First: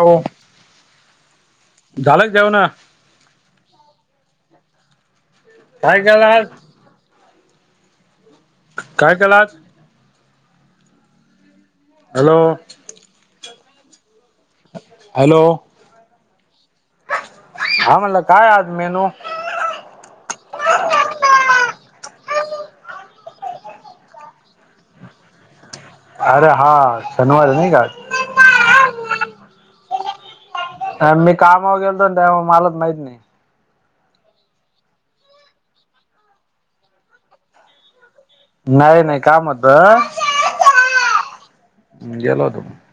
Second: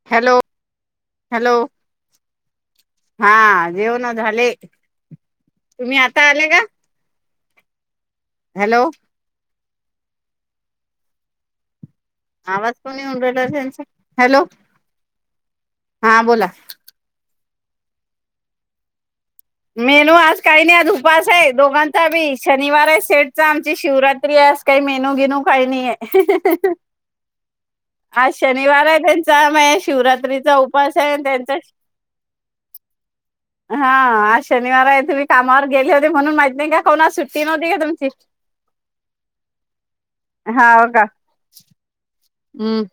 हो hello hello झालं जेवण हा जेव ना झाले? तुम्ही काय आता केलं आज आले का? हॅलो काय केला आज हॅलो आवाज कोणी उऊन हॅलो हॅलो हा बोला [inaudible] हा म्हणला काय आज मेनू मेनू आज काही नाही आज उपवास आहे दोघांचा बी शनिवार आहे शेठचा आमची शिवरात्री आहे आज काही मेनू घेनू काही नाही अरे आहे. हा शनिवार नाही का आज शनिवार आहे आज? त्यांचा महेश शिवरात्री मी कामावर गेलतो त्या मलाच माहीत नाही. हा शनिवार आहे तुम्ही कामावर गेले होते म्हणून माहित नाही का कोनास सुट्टी नव्हती का तुमची नाही नाही काम होतं.. हं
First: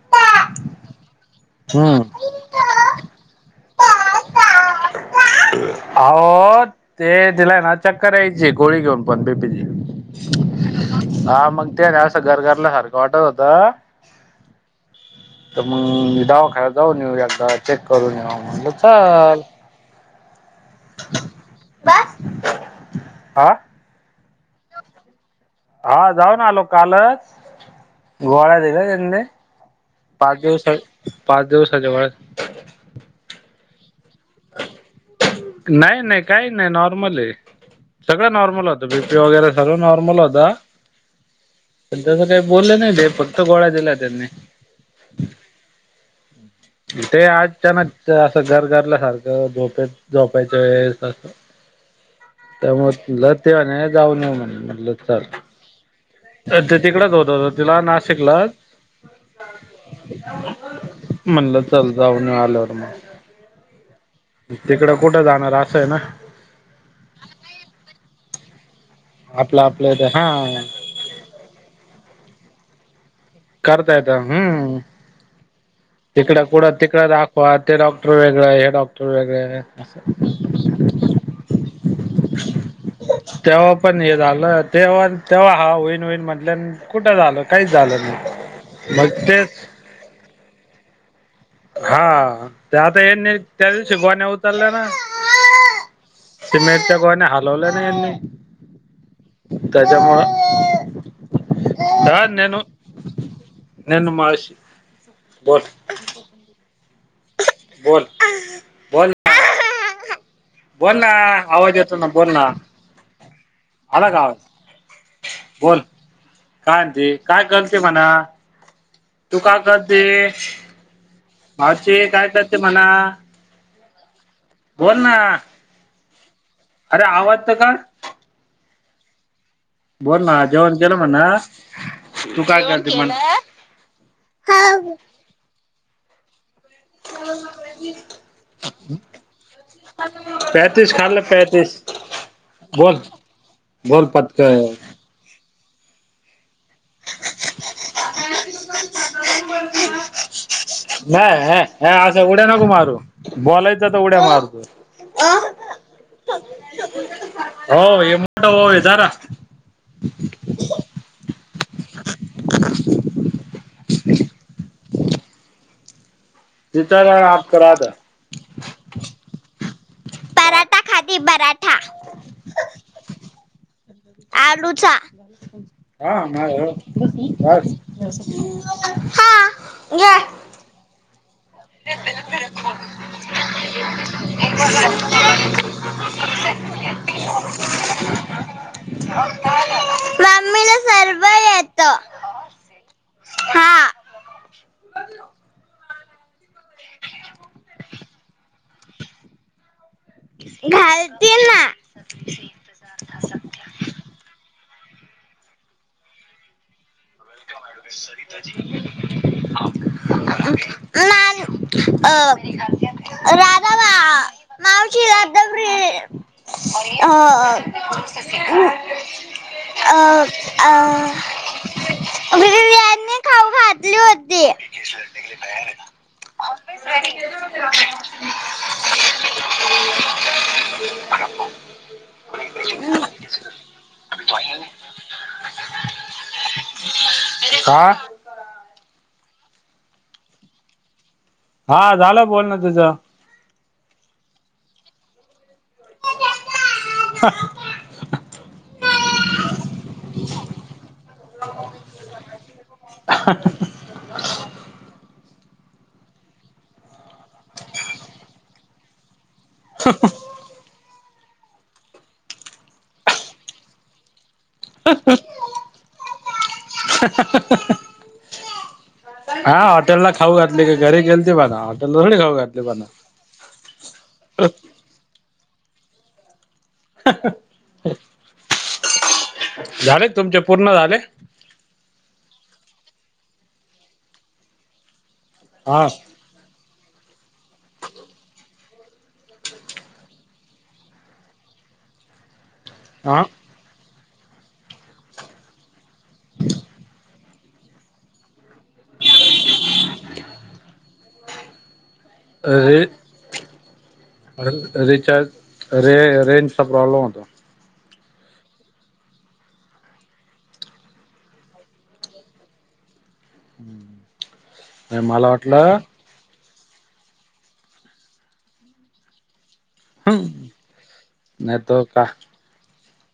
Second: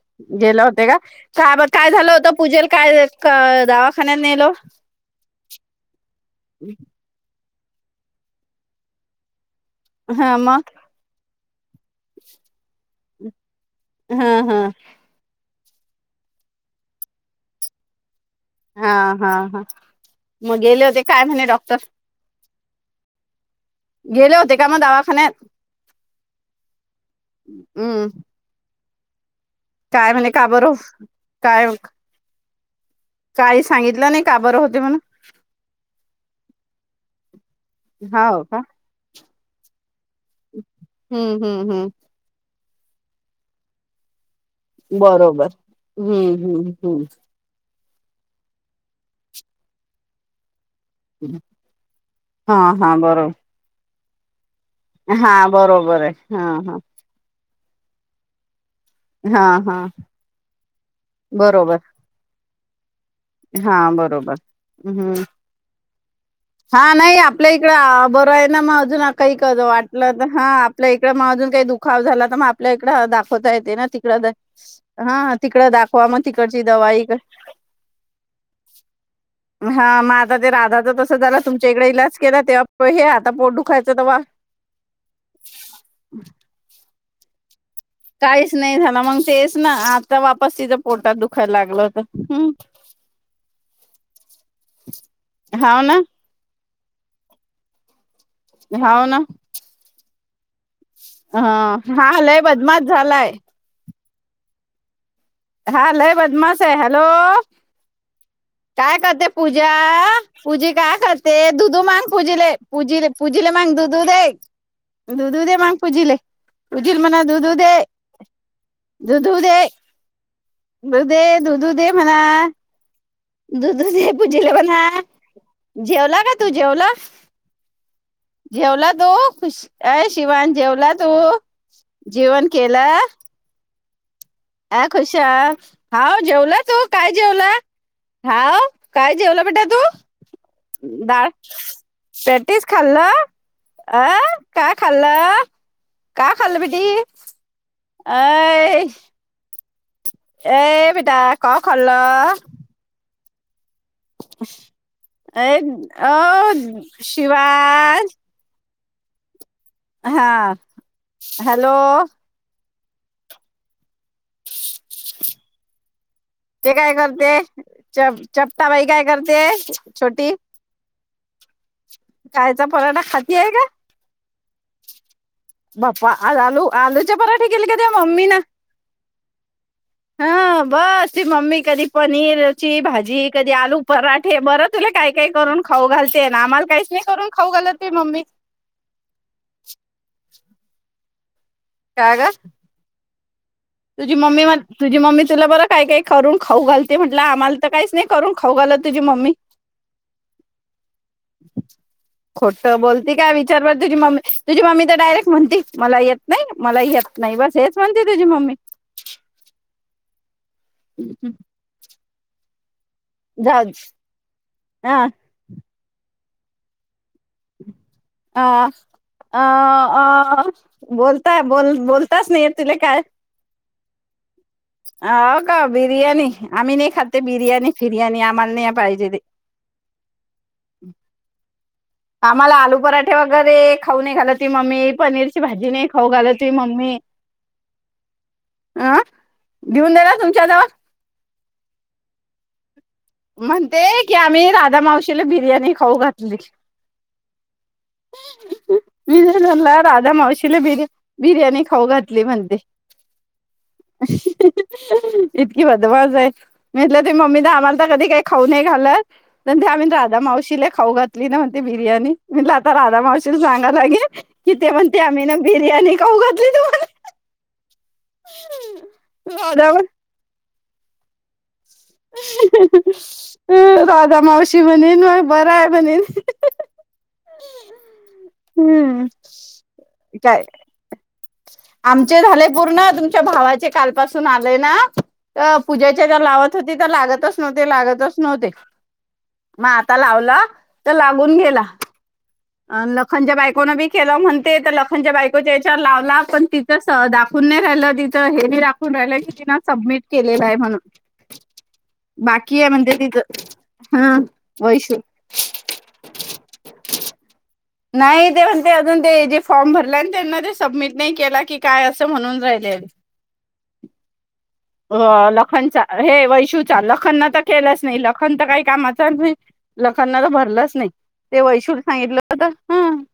गेलं होते का? का बरं काय हम्म झालं होतं पूजेला काय दाव... खने नलो [unintelligible] अहो, ते... तिला आहे ना चक्कर यायची गोळी घेऊन पण बीपी ची. हं मग? मग त्यांना असं गर-गरल्या सारखं वाटत होत. हां हां तर मग दावाखान्यात जाऊन येऊ एकदा चेक करून येऊ. म्हणलं हां हां चल हां. मग गेले होते काय म्हणे डॉक्टर? आं? गेले होते का मग दवाखान्यात? हा जाऊन आलो कालच हम्म गोळ्या दिल्यात.. हंद [unintelligible] काय म्हणे पाच का बरं दिवसा.. पाच काय दिवसाच्या गोळ्या काही सांगितलं नाही का बरं होते म्हणून? नाही, नाही काही नाही नॉर्मल आहे सगळं हो का नॉर्मल होतं बी... वगैरे सर्व नॉर्मल होतं. हं हं हं बोलले नाही ते फक्त गोळ्या दिल्या त्यांनी. बरोबर.... हं ते अचानक.. ते असं गर-गरल्यासारखं झोपेत-झोपाय... हा मुळे लते [unintelligible] जाऊन येऊ म्हणे.. म्हटलं चल हां बरोबर आहे, हां ते हां. ‌ तिकडच होत होत तिला नाशिकलाच हा [inaudible] म्हणलं चल जाऊन येऊ. नलोर म [unintelligible] हां बर.. हं.. जाणार असं आहे ना हा नाही आपल्या इकडं बरं आहे ना मग. काही आपलं कसं आपलं इथं वाटलं तर, हां हा आपल्या इकडं अजून काही दुखाव झालात आपल्याकडं दाख - होता येत ना करता तिकड हम्म हां तीकडा दाखवा म तिकडं तिकडची दवाई - होय डॉ - वेगळं आता ते असं राधाच तसं झालं तुमच्या इकडे इलाज केला तेव्हा हे आता पोट तेव्हा दुखायचं पण हे झालं तेव्हा तेव्हा हा होईन होईन म्हणल्या! कुठं झालं काहीच झालं नाही. काहीच नाही झालं मग तेच ना आता वापस तिथं पोटात दुख - हां ते आता यानी त्या दिवशी गोण्या उचलल्या ना [unintelligible] हाव ना ते नाही. त्या गोण्या हलवलं नाही यांनी! हाव ना! त्याच्यामुळं हां हा लय बदमाश झालाय! ननमाश - हा लय बदमाश आहे. हॅलो बोल काय बोल करते पूज- जा पूजी काय बोल ना करते आवाज दुधू येतो ना मग बोल ना पूजीले पूजी पूजीला मग दुधू आला का दे आवाज दुधू दे मग बोल पूजीले काय पूजीला म्हणते म्हणा काय दुधू दे करते म्हणा दुधू तू दे! काय करते दु दे दुधु दे भावचे म्हणा. काय करते म्हणा दुधु पूजेला मना बोल ना जेवला! का तू जेवला अरे आवाज तर काड? हो खुश! अ बोल ना शिवान जेवण जेवला केलं तू म्हण ना, तू जेवण काय करते म्हण! आ खुश अ हाव. जेवलात. तू काय जेवल हाव काय जेवलं बेटा तू पॅतीस खाल्लं दाळ पॅतीस पेटीस बोल खाल्ल अ बोल काय पटकन खाल्ल! का, [unintelligible] अय, ए [unintelligible] [inaudible] ब बेटा का अ अस उड्या नको मारू! बॉल आहेत. एक अ शिवाज, दराख, हा, हॅलो. [inaudible] [inaudible] ते काय तिथं करते राहत च चपटाबाई काय करते. छोटी, खादी बरा. कायचा पराठा खाती आहे ग आलूचा बा्पा हा आज मा आलू आलूचे पराठे बस केले का तुया मम्मी न. हा घ्या ह बस, तुई मम्मी कधी पनीरची भाजी, कधी आलू पराठे बर तुला काय काय करून खाऊ घालते ना आम्हाला काहीच नाही करून खाऊ घालत तुई मम्मी. मम्मीला सर्व येत का-का, हा, तुझी मम्मी तुझी मम्मी तुला बरं काय काही करू. खाऊ घालते म्हटलं आम्हाला तर काहीच नाही. करून खाऊ घाल तुझी मम्मी. घालते ना [inaudible] खोट बोलती काय विचारवर तुझी मम्मी तुझी मम्मी. डायरेक्ट म्हण मला येत नाही मला येत. नाहीई बस हेच म्हणती तुझी मम्मी, ह हम् हम खास झाज मावशीी अर्दब आणि अ अ अ अ बोलताय बोल बोलताय नाही तुला काय? पल्योद अ का बिर्याणी आम्ही नाही खात बिर्याणी फिर्याणी आम्हाला नाही पाहिजे ते, आम्हाला आलू पराठे वगैरे खाऊ नाही घालत त मम्मी पनीरची भाजी नाही खाऊ घालत हो मम्मी म हमं का घेऊन दला तुमच्या जव हा झालं बोल ना तुझं म्हणते की आम्ही राधा मावशीला बिर्याणी खऊ घातली. मी म्हला राधा मावशीने बिर्या बिर्याणी खाऊ घातली म्हणते, इतकी बदमास आहे, म्हटलं त मम्मी आम्हाला तर कधी काही खाऊन नाही घालत, त्यां आम्ही राा मावशीला खाऊात म्हणते बिर्याणी राधा मावशीील सांगा लागेल. किथे म्हणते आम्ही ना बिर्याणी खाऊ घातली तू [inaudible] हम हा हॉटेल ला खऊ घ ले घर गेलते ब ना ह राधा मावशी म्हणेनय बर आहे बनील [inaudible] [inaudible] हम्म झाले तुमचे काय पूर्ण झाले, आमचे झाले पूर्ण तुमच्या भावाचे कालपसून आलय ना हा पूजेच्या ज लावा. तिथ लागतच नव्हते लागतच नव्हते मग आता लावला तर लागून गेला अ हा लखनच्या बायकोना बी केला म्हणते तर लखनच्या बायकोच्या लावला पण तिा खून्य राहिल तिथं हे बी राखून राहिलं कि ति सबमिट केलेलं आहे म्हणून बाकी आहे र म्हणते तिचं हा वैशू रिचार्ज रे रेंजचा प्रॉब्लम होत नाही ते म्हणते अजून ते जे फॉर्म भरले आणि त्यांना ते सबमिट नाही केला की काय असं म्हणून राहिले हम्म अ लखनचा हे वैशु लखनना तर केलाच नाही लखन तर काही कामाच नाही लकांना तर भरलंच नाही ते नाही वैशूर तर का सांगितलं होत ह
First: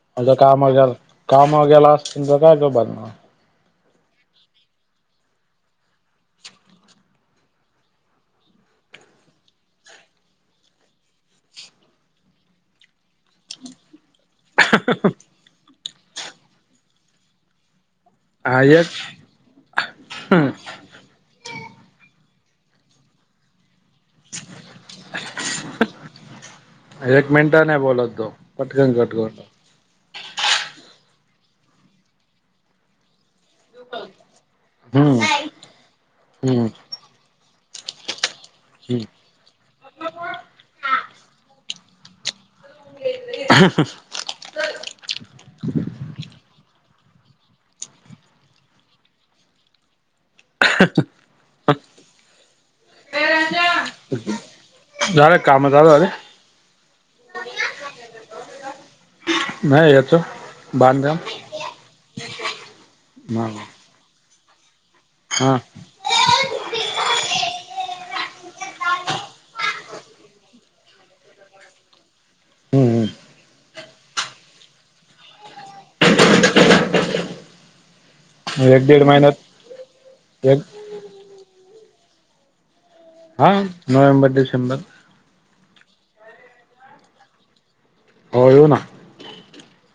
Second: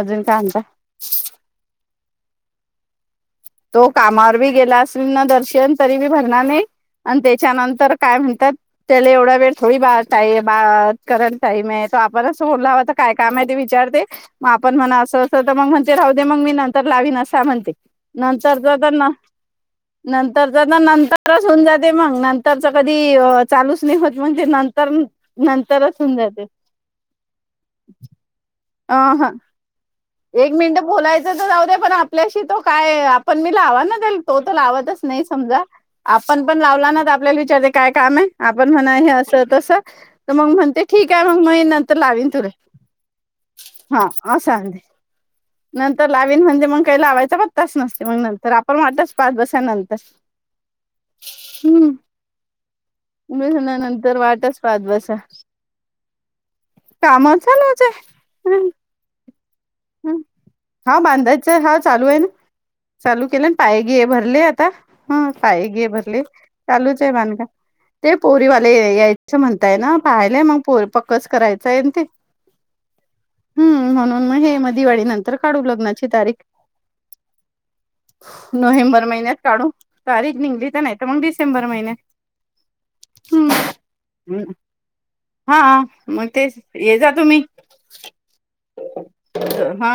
अजून आं काय म्हणता कामगेल कामगगेला तुमचा काय कर ब ना तो कामावर बी गेला असल ना दर्शन तरी बी भरणार नाही आणि त्याच्यानंतर काय म्हणतात त्याला एवढा वेळ थोडी बा टाई बा करायला टाईम आहे तो आपण असं बोलला हवं तर काय काम आहे ते विचारते मग आपण म्हणा असं असत तर मग ते राहू दे मग मी नंतर लावीन असं म्हणते. हा नंतरच तर न एक नंतरच नंतरच होऊन जात. ते मग नंतरच कधी चालूच स् होत म्हणजे नंतर नंतर असून जाते एक मिनिट नाही बोलत तो पटकन अ कट ह ह करतो एक मिनिट बोलायचं तर जाऊ दे पण आपल्याशी तो काय पण मी लावा ना तो तर लावतच नाही समजा हम्म आपण पण हम्म लावला ना आपल्याला विचार काय काम आहे? आपण म्हणा हे असं तस तर मग म्हणते ठीक आहे मग मी तर लावीन तो हा अशांध नंतर लावीन म्हणजे मग काही लावायचा पण तास नसते मग नंतर आपण वाटतच पाच बसानंतर हम्म उभेसण्यानंतर हम्म वाटच पाच बसा झालं काम झालं अरे कामाच नाझ आहे. नाही याच हम हा बांधकाम बांधायचं हा चालू आहे ना चालू हा केलं पाय घे भरले. तर हा काय घे भरले चालूच आहे मानगा ते पोरीवाले यायचं म्हणताय ना पाहालाय मग पोरी पक्कच करायचं आहे ते हम्म हम् हम्म म्हनून म हे म दिवाळी नंतर काढू लग्नाची तारीख एक दीड नोव्हेंबर महिन्यात काढू तारीख, एक निघली तर नाही तर मग डिसेंबर महिन्यात हा हम्म नोव्हेंबर, डिसेंबर हा मग तेच ये जा तुम्ही हो येवू ना हा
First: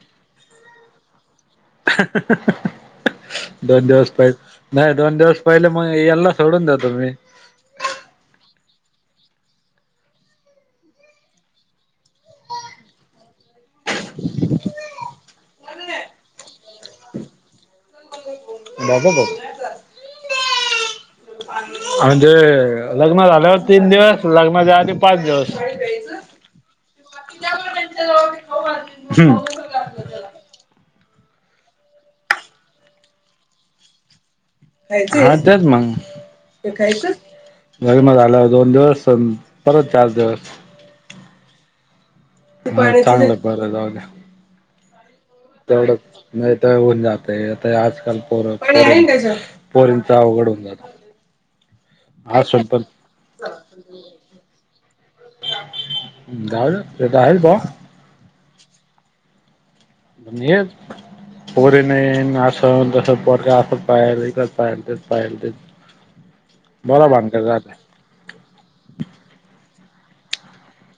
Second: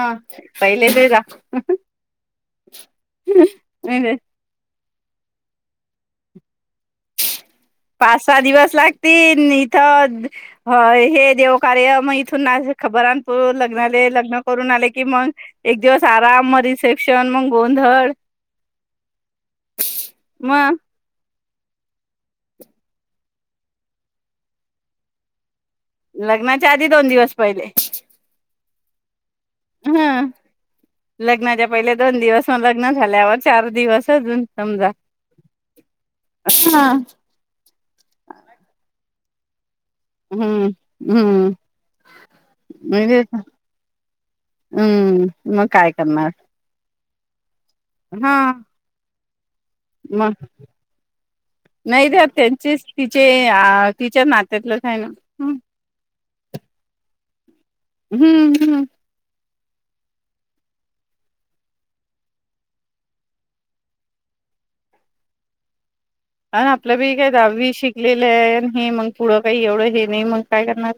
पहिलेच आहे जा [inaudible] दोन दिवस पाहि नाही दोन दिवस पहिले मग याला सोडून देतो. मी पा सहा दिवस लागती इथं हे देव कार्य मग इथून खबरानपूर लग्नाले लग्न करून आले. की मग एक दिवस आराम मग रिसेप्शन मग गोंधळ बाघू बाबू म म्हणजे लग्न झाल्यावर तीन दिवस. लग्नाच्या आदी पाच दिवस लग्नाच्या आधी दोन दिवस पहिले हम्म ह लग्नाच्या पहिले दोन दिवस, मग लग्न झाल्यावर चार दिवस अजून समजा च मगच हम्म गर म आलं दोन दिवस [inaudible] परत चार दिवस. हम्म. बर चांगलं बरं जाऊ. हम् तेवढं नाही तर होऊन जात ते आजकाल हा पोर. पोरींचा मग अवघड होऊन जात नाही त्या असून पण त्यांचेच तिचे तिच्या नात्यातलंच आहे. ना हम राहेल भा- हम्म हम्म. ण पोरी नाही अस तस पोरगा असच पाहिजेल, तेच पाहिजेल तेच आपलं बरा बी काही भानगड दहावी राहते शिकलेलं आहे. ह मग पुढं काही एवढं म्हणून काय करणार?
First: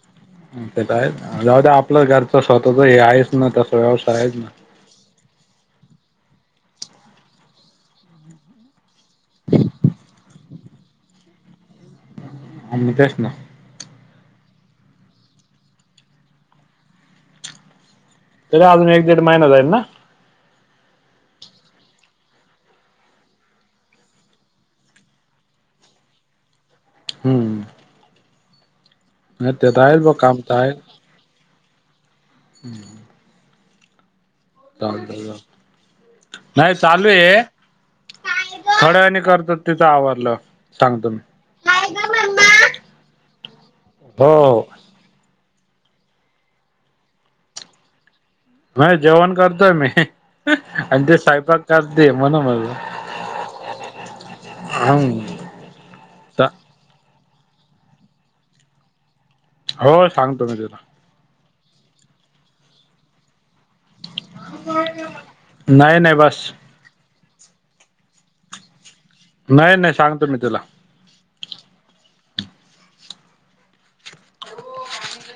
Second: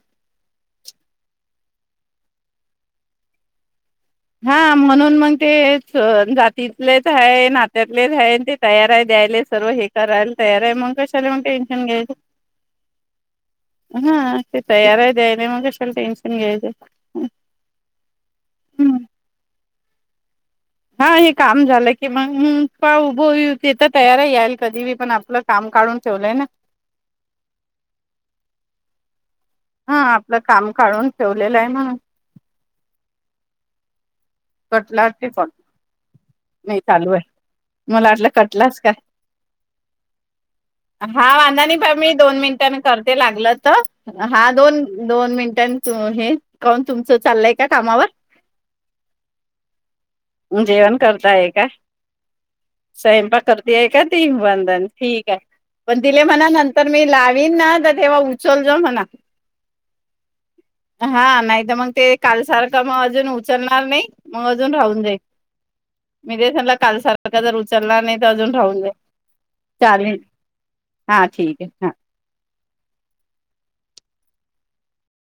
ते तर आहेच जाऊदे आपलं घरचं स्वतःच हे आहेच ना. व्यवसाय आहेच ना हा म्हणून मग ते तिथलेच आहे नात्यातलेच आहे. ते तयार आहे द्यायले सर्व हे करायला तयार आहे. मग कशाला म्हणते [inaudible] हा ते तयार आहे द्यायने मग कशाला टेन्शन घ्यायचं तरी अजून एक दीड महिना जाईल ना हा हे काम झालं की मग का उभं तेथ तयारही याल कधी बी पण आपलं काम काढून ठेवलंय ना हम्म ह तेतायल ब कामता आहे ठेवलेला हाय म्हणून हम्म कटला पण नाही चालू आहे मला वाटलं कटलाच काय थोड्या वेळाने करतो तिथं आवरल्यावर सांगतो मी. हा वांधा नाही प मी दोन मिनिटांनी करते लागलच हो हा हो दोन दोन मिनट हेिकून तुमचं चाललंय कामावर वय जेवण ते करताय स्वयंपाक का करते म्हणून म्हणलं स्यंपाक करती आहे का ती बंधन हम्म. ठीक आहे पण दिले म्हना नंतर मी लाट मी ना तर तेव्हा उचल जा म्ह ना हो सांगतो मी तुला नाही मग ते कालसारखं मग अजून उचलणार नाही मग अजून राहून जाईल. नाही नाही बस आता जर उचलला नाही तर अजून राहून जाईल नाही नाही चालेल सांगतो मी तुला हा ठीक ये हां